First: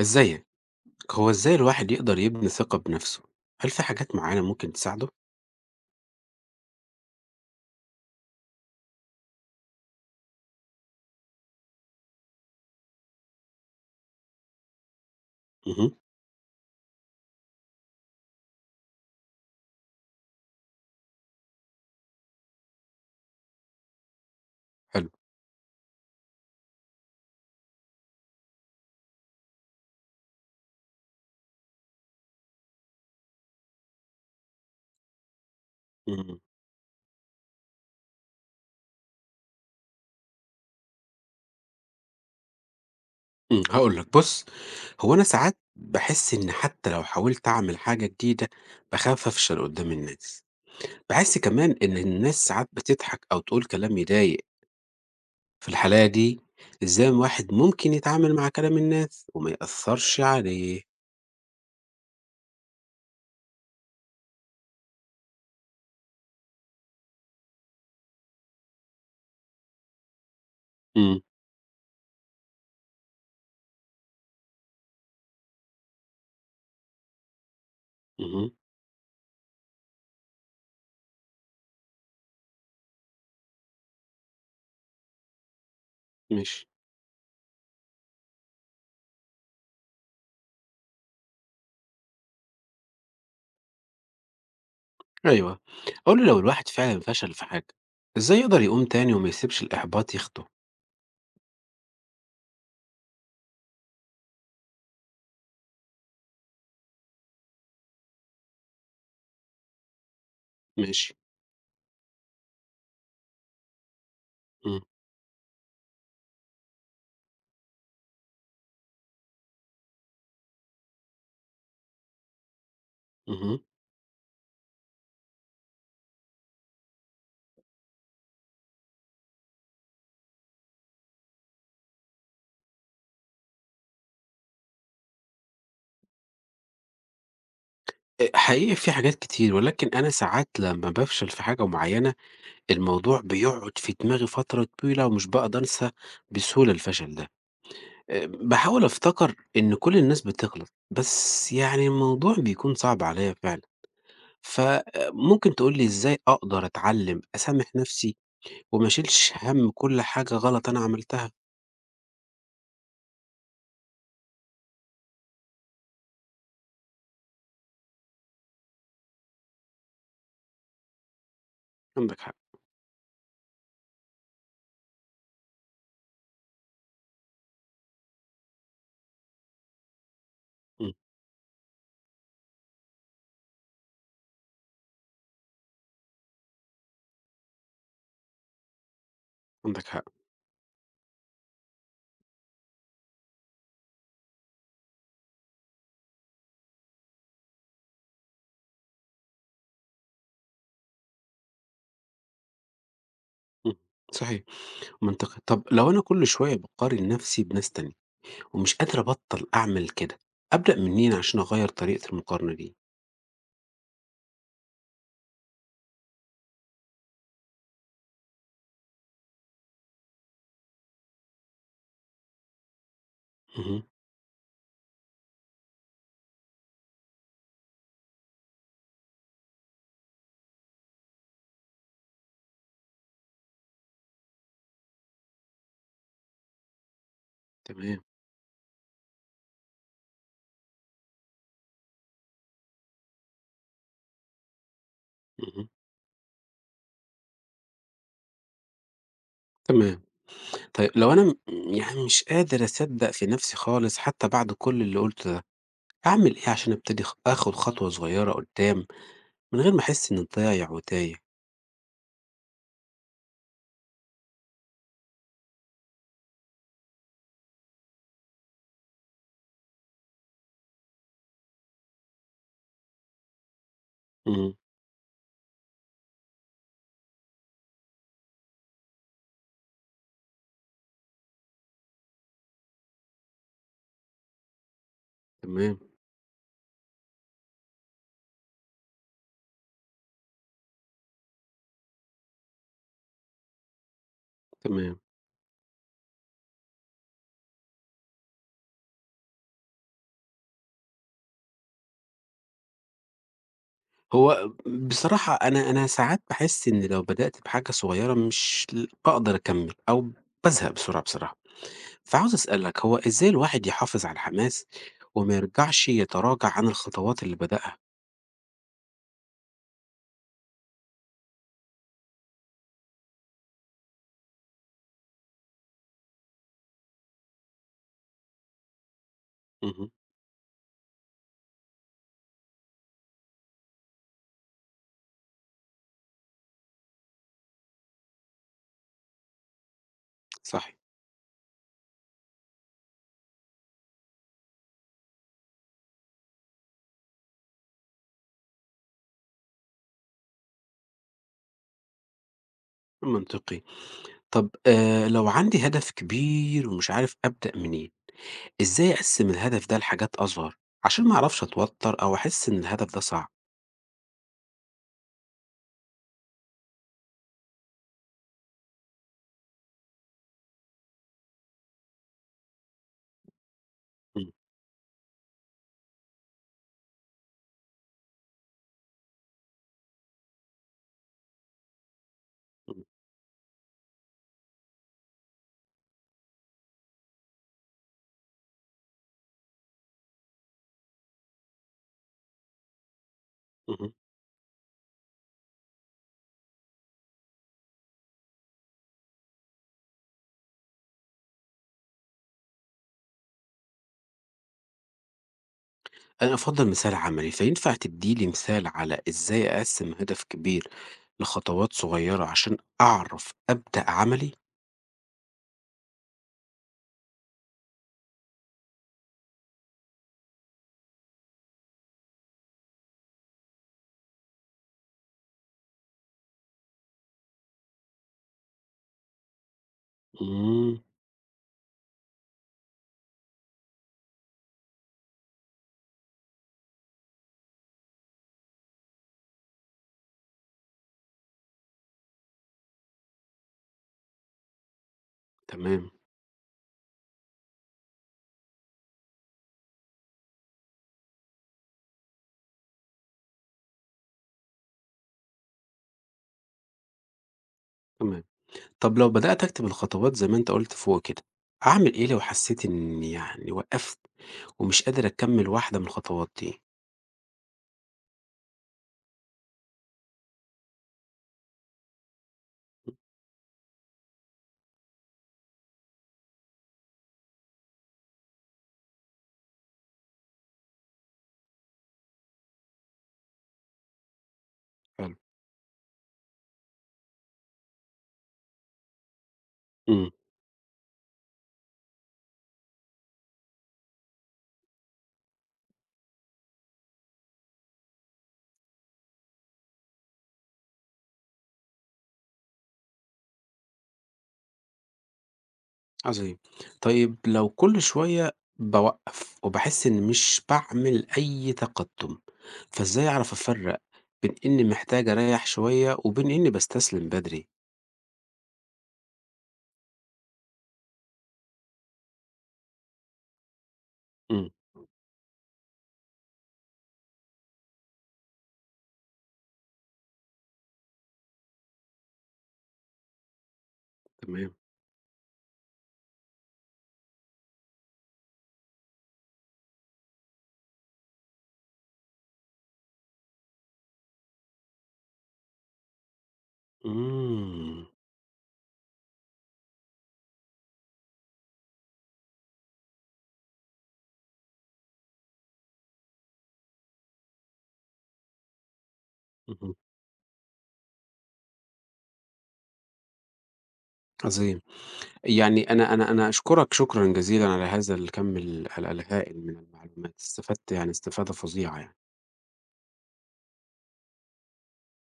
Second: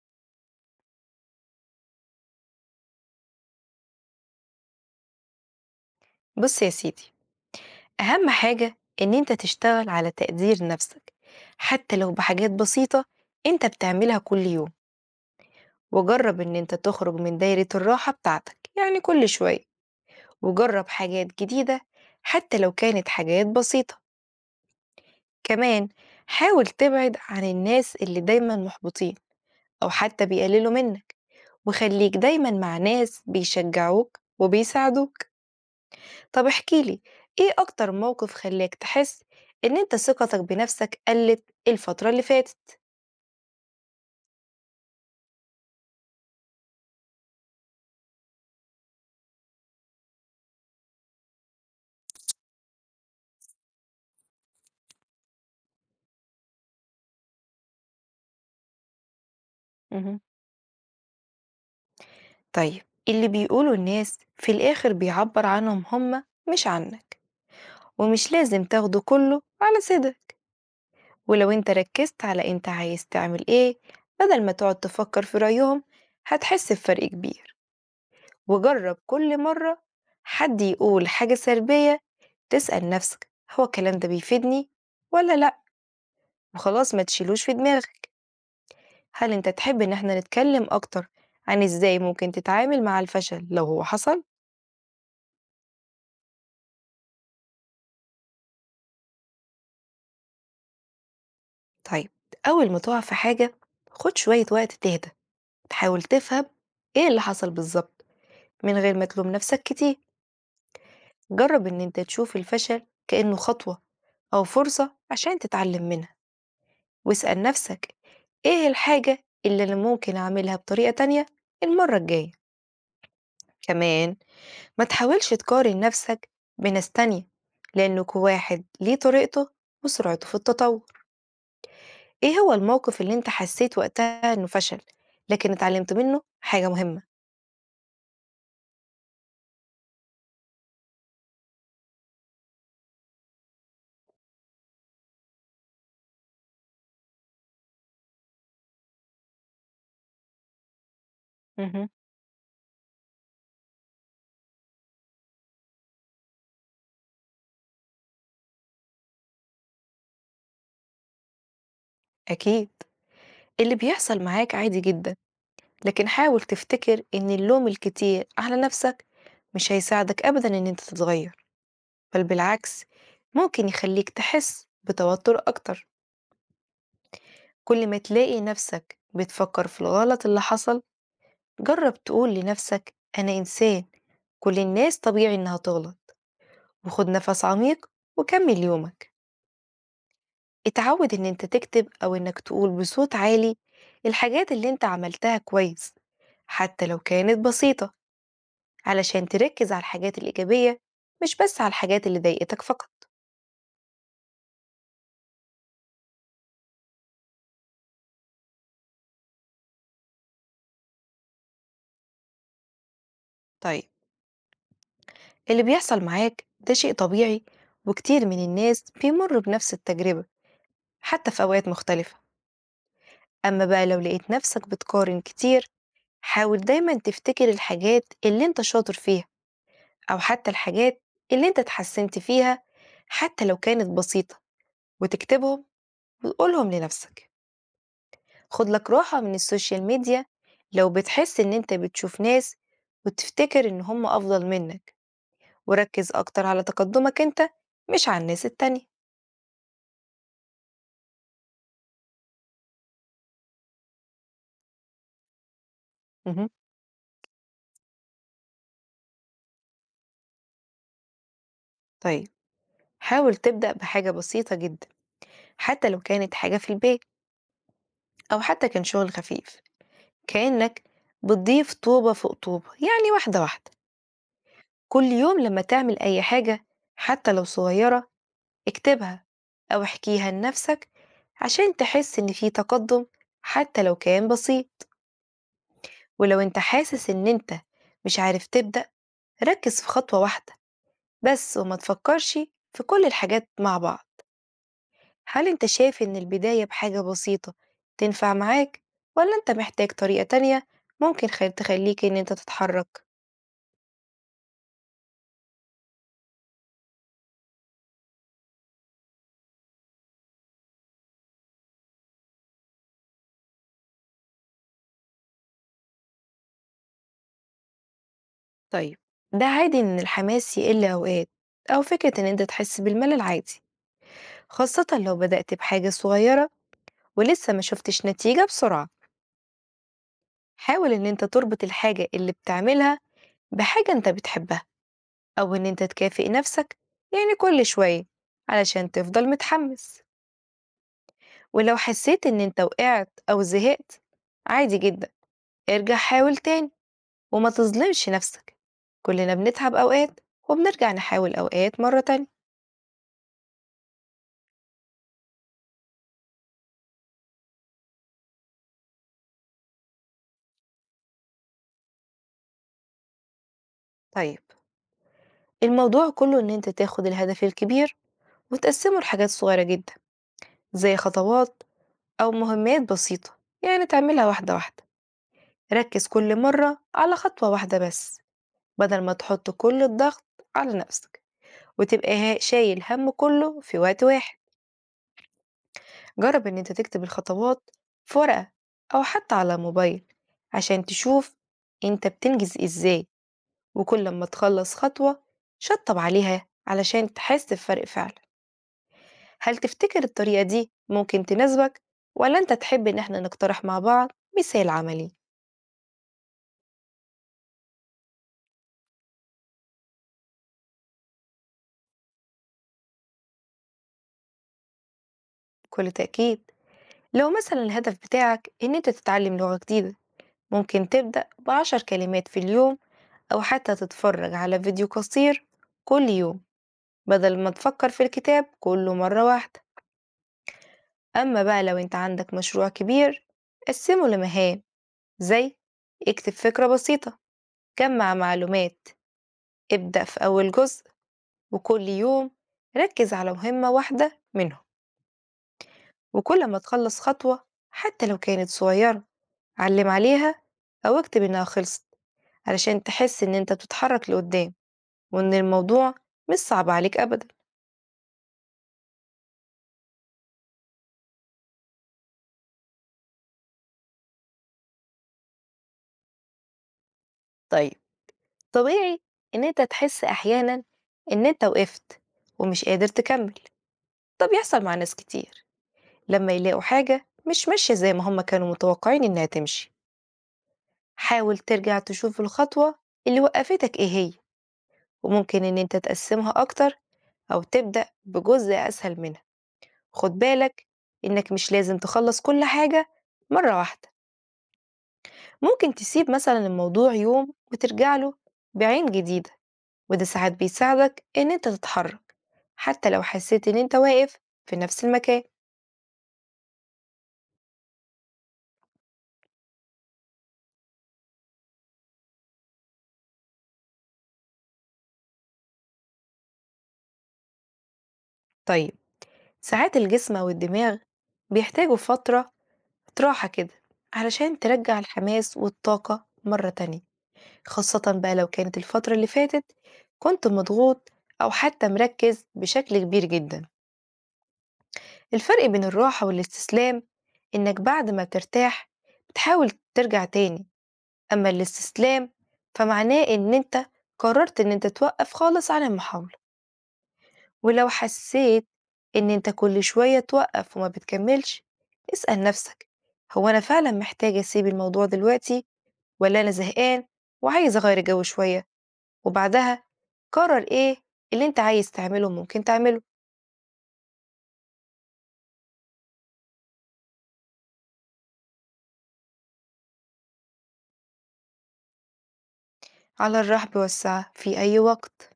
إزيك؟ هو إزاي الواحد يقدر يبني ثقة بنفسه؟ هل في حاجات معينة ممكن تساعده؟ بص يا سيدي، أهم حاجة إن أنت تشتغل على تقدير نفسك حتى لو بحاجات بسيطة أنت بتعملها كل يوم. اهم. وجرب إن أنت تخرج من دايرة الراحة بتاعتك يعني كل شوية، وجرب حاجات جديدة حتى لو كانت حاجات بسيطة. حلو. كمان حاول تبعد عن الناس اللي دايما محبطين أو حتى بيقللوا منك، وخليك دايما مع ناس بيشجعوك وبيساعدوك. إمم، طب احكيلي، ايه اكتر موقف خلاك تحس ان انت ثقتك بنفسك قلت الفترة اللي فاتت؟ إمم، هاقول لك بُص، هو أنا ساعات باحس إن حتى لو حاولت أعمل حاجة جديدة، باخاف أفشل قدّام الناس. باحس كمان إن الناس ساعات بتضحك أو تقول كلام يضايق. في الحالة دي، إزاي الواحد ممكن يتعامل مع كلام الناس وما مهم. يأثّرش عليه؟ طيب، اللي بيقوله الناس في الاخر بيعبر عنهم هما، مش عنك، ومش لازم تاخده كله على صدق. إمم. ولو انت ركزت على انت عايز تعمل ايه بدل ما تقعد تفكر في رأيهم، هتحس بفرق كبير. اهم. وجرب كل مرة حد يقول حاجة سلبية، تسأل نفسك هو الكلام ده بيفيدني ولا لأ، ماشي. وخلاص ما تشيلوش في دماغك. هل أنت تحب إن إحنا نتكلم أكتر عن إزاي ممكن تتعامل مع الفشل لو هو حصل؟ أيوه، أقول له لو الواحد فعلًا فشل في حاجة، إزاي يقدر يقوم تاني وما يسيبش الإحباط ياخده؟ طيب، أول ما تقع في حاجة، خد شوية وقت تهدى، تحاول تفهم إيه اللي حصل بالظبط من غير ما تلوم نفسك كتير. ماشي. جرب إن أنت تشوف الفشل كأنه خطوة أو إمم. فرصة عشان تتعلم منها، واسأل نفسك إيه الحاجة اللي أنا ممكن أعملها بطريقة تانية المرة الجاية. اهم. كمان ما تحاولش تقارن نفسك بناس تانية، لأن كل واحد ليه طريقته وسرعته في التطور. إيه هو الموقف اللي أنت حسيت وقتها إنه فشل لكن اتعلمت منه حاجة مهمة؟ حقيقي في حاجات كتير، ولكن أنا ساعات لمّا بافشل في حاجة معينة، الموضوع بيقعد في دماغي فترة طويلة ومش باقدر أنسى بسهولة الفشل ده. باحاول أفتكر إن كل الناس بتغلط، بس يعني مهم. الموضوع بيكون صعب عليَّ فعلًا، فممكن تقول لي إزاي أقدر أتعلم أسامح نفسي وما أشيلش هَم كل حاجة غلط أنا عملتها؟ أكيد اللي بيحصل معاك عادي جدا، لكن حاول تفتكر إن اللوم الكتير على نفسك مش هيساعدك أبدا إن أنت تتغير. عندك بل حق. بالعكس، ممكن يخليك تحس بتوتر أكتر كل ما تلاقي نفسك بتفكر في الغلط اللي حصل. إمم. جرب تقول لنفسك أنا إنسان، كل الناس طبيعي إنها تغلط، وخد نفس عميق وكمل يومك. عندك حق. اتعود إن أنت تكتب أو إنك تقول بصوت عالي الحاجات اللي أنت عملتها كويس حتى لو كانت بسيطة، علشان تركز على الحاجات الإيجابية، مش بس على الحاجات اللي ضايقتك فقط. إمم. صحيح. منطقي. طب لو أنا كل شوية باقارن نفسي بناس تانية ومش قادر أبطّل أعمل كده، أبدأ منين عشان أغيّر طريقة المقارنة دي؟ طيب، اللي بيحصل معاك ده شيء طبيعي، وكتير من الناس بيمروا بنفس التجربة حتى في أوقات مختلفة. أما اهم. بقى لو لقيت نفسك بتقارن كتير، حاول دايما تفتكر الحاجات اللي انت شاطر فيها، أو حتى الحاجات اللي انت اتحسنت فيها حتى لو كانت بسيطة، وتكتبهم وتقولهم لنفسك. تمام. خد لك راحة من السوشيال ميديا لو بتحس ان انت بتشوف ناس وتفتكر ان هم أفضل منك، اهم. وركز أكتر على تقدمك انت، مش على الناس التانية. تمام. طيب لو أنا يعني مش قادر أصدّق في نفسي خالص حتى بعد كل اللي قُلته ده، أعمل مهم. إيه عشان أبتدي آخُد خطوة صغيّرة قدّام من غير ما أحس إنّي ضايع وتايه؟ طيب، حاول تبدأ بحاجة بسيطة جدا، حتى لو كانت حاجة في البيت أو حتى كان شغل خفيف، كأنك بتضيف طوبة فوق طوبة يعني واحدة واحدة. إمم. كل يوم لما تعمل أي حاجة حتى لو صغيرة، اكتبها أو احكيها لنفسك عشان تحس إن في تقدم حتى لو كان بسيط. تمام. ولو انت حاسس إن انت مش عارف تبدأ، ركز في خطوة واحدة بس وما تفكرش في كل الحاجات مع بعض. تمام. هل انت شايف إن البداية بحاجة بسيطة تنفع معاك، ولا انت محتاج طريقة تانية ممكن تخليك إن انت تتحرك؟ هو بصراحة أنا ساعات باحس إن لو بدأت بحاجة صغيرة مش باقدر أكمّل أو بازهق بسرعة بصراحة، فعاوز أسألك هو إزاي الواحد يحافظ على الحماس وما يرجعش يتراجع عن الخطوات اللي بدأها؟ طيب، ده عادي إن الحماس يقل أوقات، أو فكرة إن أنت تحس بالملل عادي، خاصة لو بدأت بحاجة صغيرة ولسه ما شفتش نتيجة بسرعة. اهم. حاول إن أنت تربط الحاجة اللي بتعملها بحاجة أنت بتحبها، أو إن أنت تكافئ نفسك يعني كل شوية علشان تفضل متحمس. صحيح. ولو حسيت إن أنت وقعت أو زهقت، عادي جدا، ارجع حاول تاني وما تظلمش نفسك. كلنا بنتعب أوقات وبنرجع نحاول أوقات مرة تانية. منطقي. طب لو عندي هدف كبير ومش عارف أبدأ منين، إزاي أقسّم الهدف ده لحاجات أصغر عشان ما أعرفش أتوتر أو أحس إن الهدف ده صعب؟ طيب، الموضوع كله إن أنت تاخد الهدف الكبير وتقسمه لحاجات صغيرة جدا، زي خطوات أو مهمات بسيطة، يعني تعملها إمم. واحدة واحدة. ركز كل مرة على خطوة واحدة بس، بدل ما تحط كل الضغط على نفسك وتبقى شايل إمم. هم كله في وقت واحد. جرب إن أنت تكتب الخطوات في ورقة أو حتى على موبايل عشان تشوف أنت بتنجز إزاي. اهم. وكل ما تخلص خطوة شطب عليها علشان تحس بفرق فعلا. هل تفتكر الطريقة دي ممكن تناسبك، ولا أنت تحب إن احنا نقترح مع بعض مثال عملي؟ أنا أفضل مثال عملي، فينفع تدّي لي مثال على إزاي أقسّم هدف كبير لخطوات صغيرة عشان أعرف أبدأ عملي؟ بكل تأكيد. لو مثلا الهدف بتاعك إن أنت تتعلم لغة جديدة، ممكن تبدأ بـ10 كلمات في اليوم، أو حتى تتفرج على فيديو قصير كل يوم، بدل ما تفكر في الكتاب كله مرة واحدة. إمم. أما بقى لو أنت عندك مشروع كبير، قسمه لمهام، زي اكتب فكرة بسيطة، جمع معلومات، ابدأ في أول جزء، وكل يوم ركز على مهمة واحدة منهم. تمام. وكل ما تخلص خطوة حتى لو كانت صغيرة، علم عليها أو اكتب إنها خلصت، علشان تحس إن أنت بتتحرك لقدام، وإن الموضوع مش صعب عليك أبدا. تمام. طب لو بدأت أكتب الخطوات زي ما أنت قُلت فوق كده، أعمل إيه لو حسّيت إنّي يعني وقّفت ومش قادر أكمّل واحدة من الخطوات دي؟ طيب، طبيعي إن أنت تحس أحيانا إن أنت وقفت ومش قادر تكمل. ده بيحصل مع ناس كتير لما يلاقوا حاجة مش ماشية زي ما هما كانوا متوقعين إنها تمشي. حاول ترجع تشوف الخطوة اللي وقفتك إيه هي، حلو. وممكن إن أنت تقسمها أكتر أو تبدأ بجزء أسهل منها. إمم. خد بالك إنك مش لازم تخلص كل حاجة مرة واحدة. ممكن تسيب مثلا الموضوع يوم وترجع له بعين جديدة، وده ساعات بيساعدك إن أنت تتحرك حتى لو حسيت إن أنت واقف في نفس المكان. عظيم. طيب لو كل شوية باوقّف وباحس إني مش باعمل أي تقدُّم، فإزاي أعرف أفرّق بين إني محتاج أريّح شوية وبين إني باستسلم بدري؟ طيب، ساعات الجسم أو الدماغ بيحتاجوا فترة راحة كده، علشان إمم. ترجع الحماس والطاقة مرة تانية، خاصة بقى لو كانت الفترة اللي فاتت كنت مضغوط أو حتى مركز بشكل كبير جدا. تمام. الفرق بين الراحة والاستسلام إنك بعد ما بترتاح بتحاول ترجع تاني، أما الاستسلام فمعناه إن أنت قررت إن أنت توقف خالص عن المحاولة. ولو إمم. حسيت إن أنت كل شوية توقف وما بتكملش، اسأل نفسك هو أنا فعلا محتاج أسيب الموضوع دلوقتي، ولا أنا زهقان وعايز أغير جو شوية، وبعدها اهم. قرر إيه اللي أنت عايز تعمله ممكن تعمله. عظيم. يعني أنا أشكرك شكرًا جزيلًا على هذا الكَم ال الهائل من المعلومات، استفدت يعني استفادة فظيعة يعني. على الرحب والسعة في أي وقت.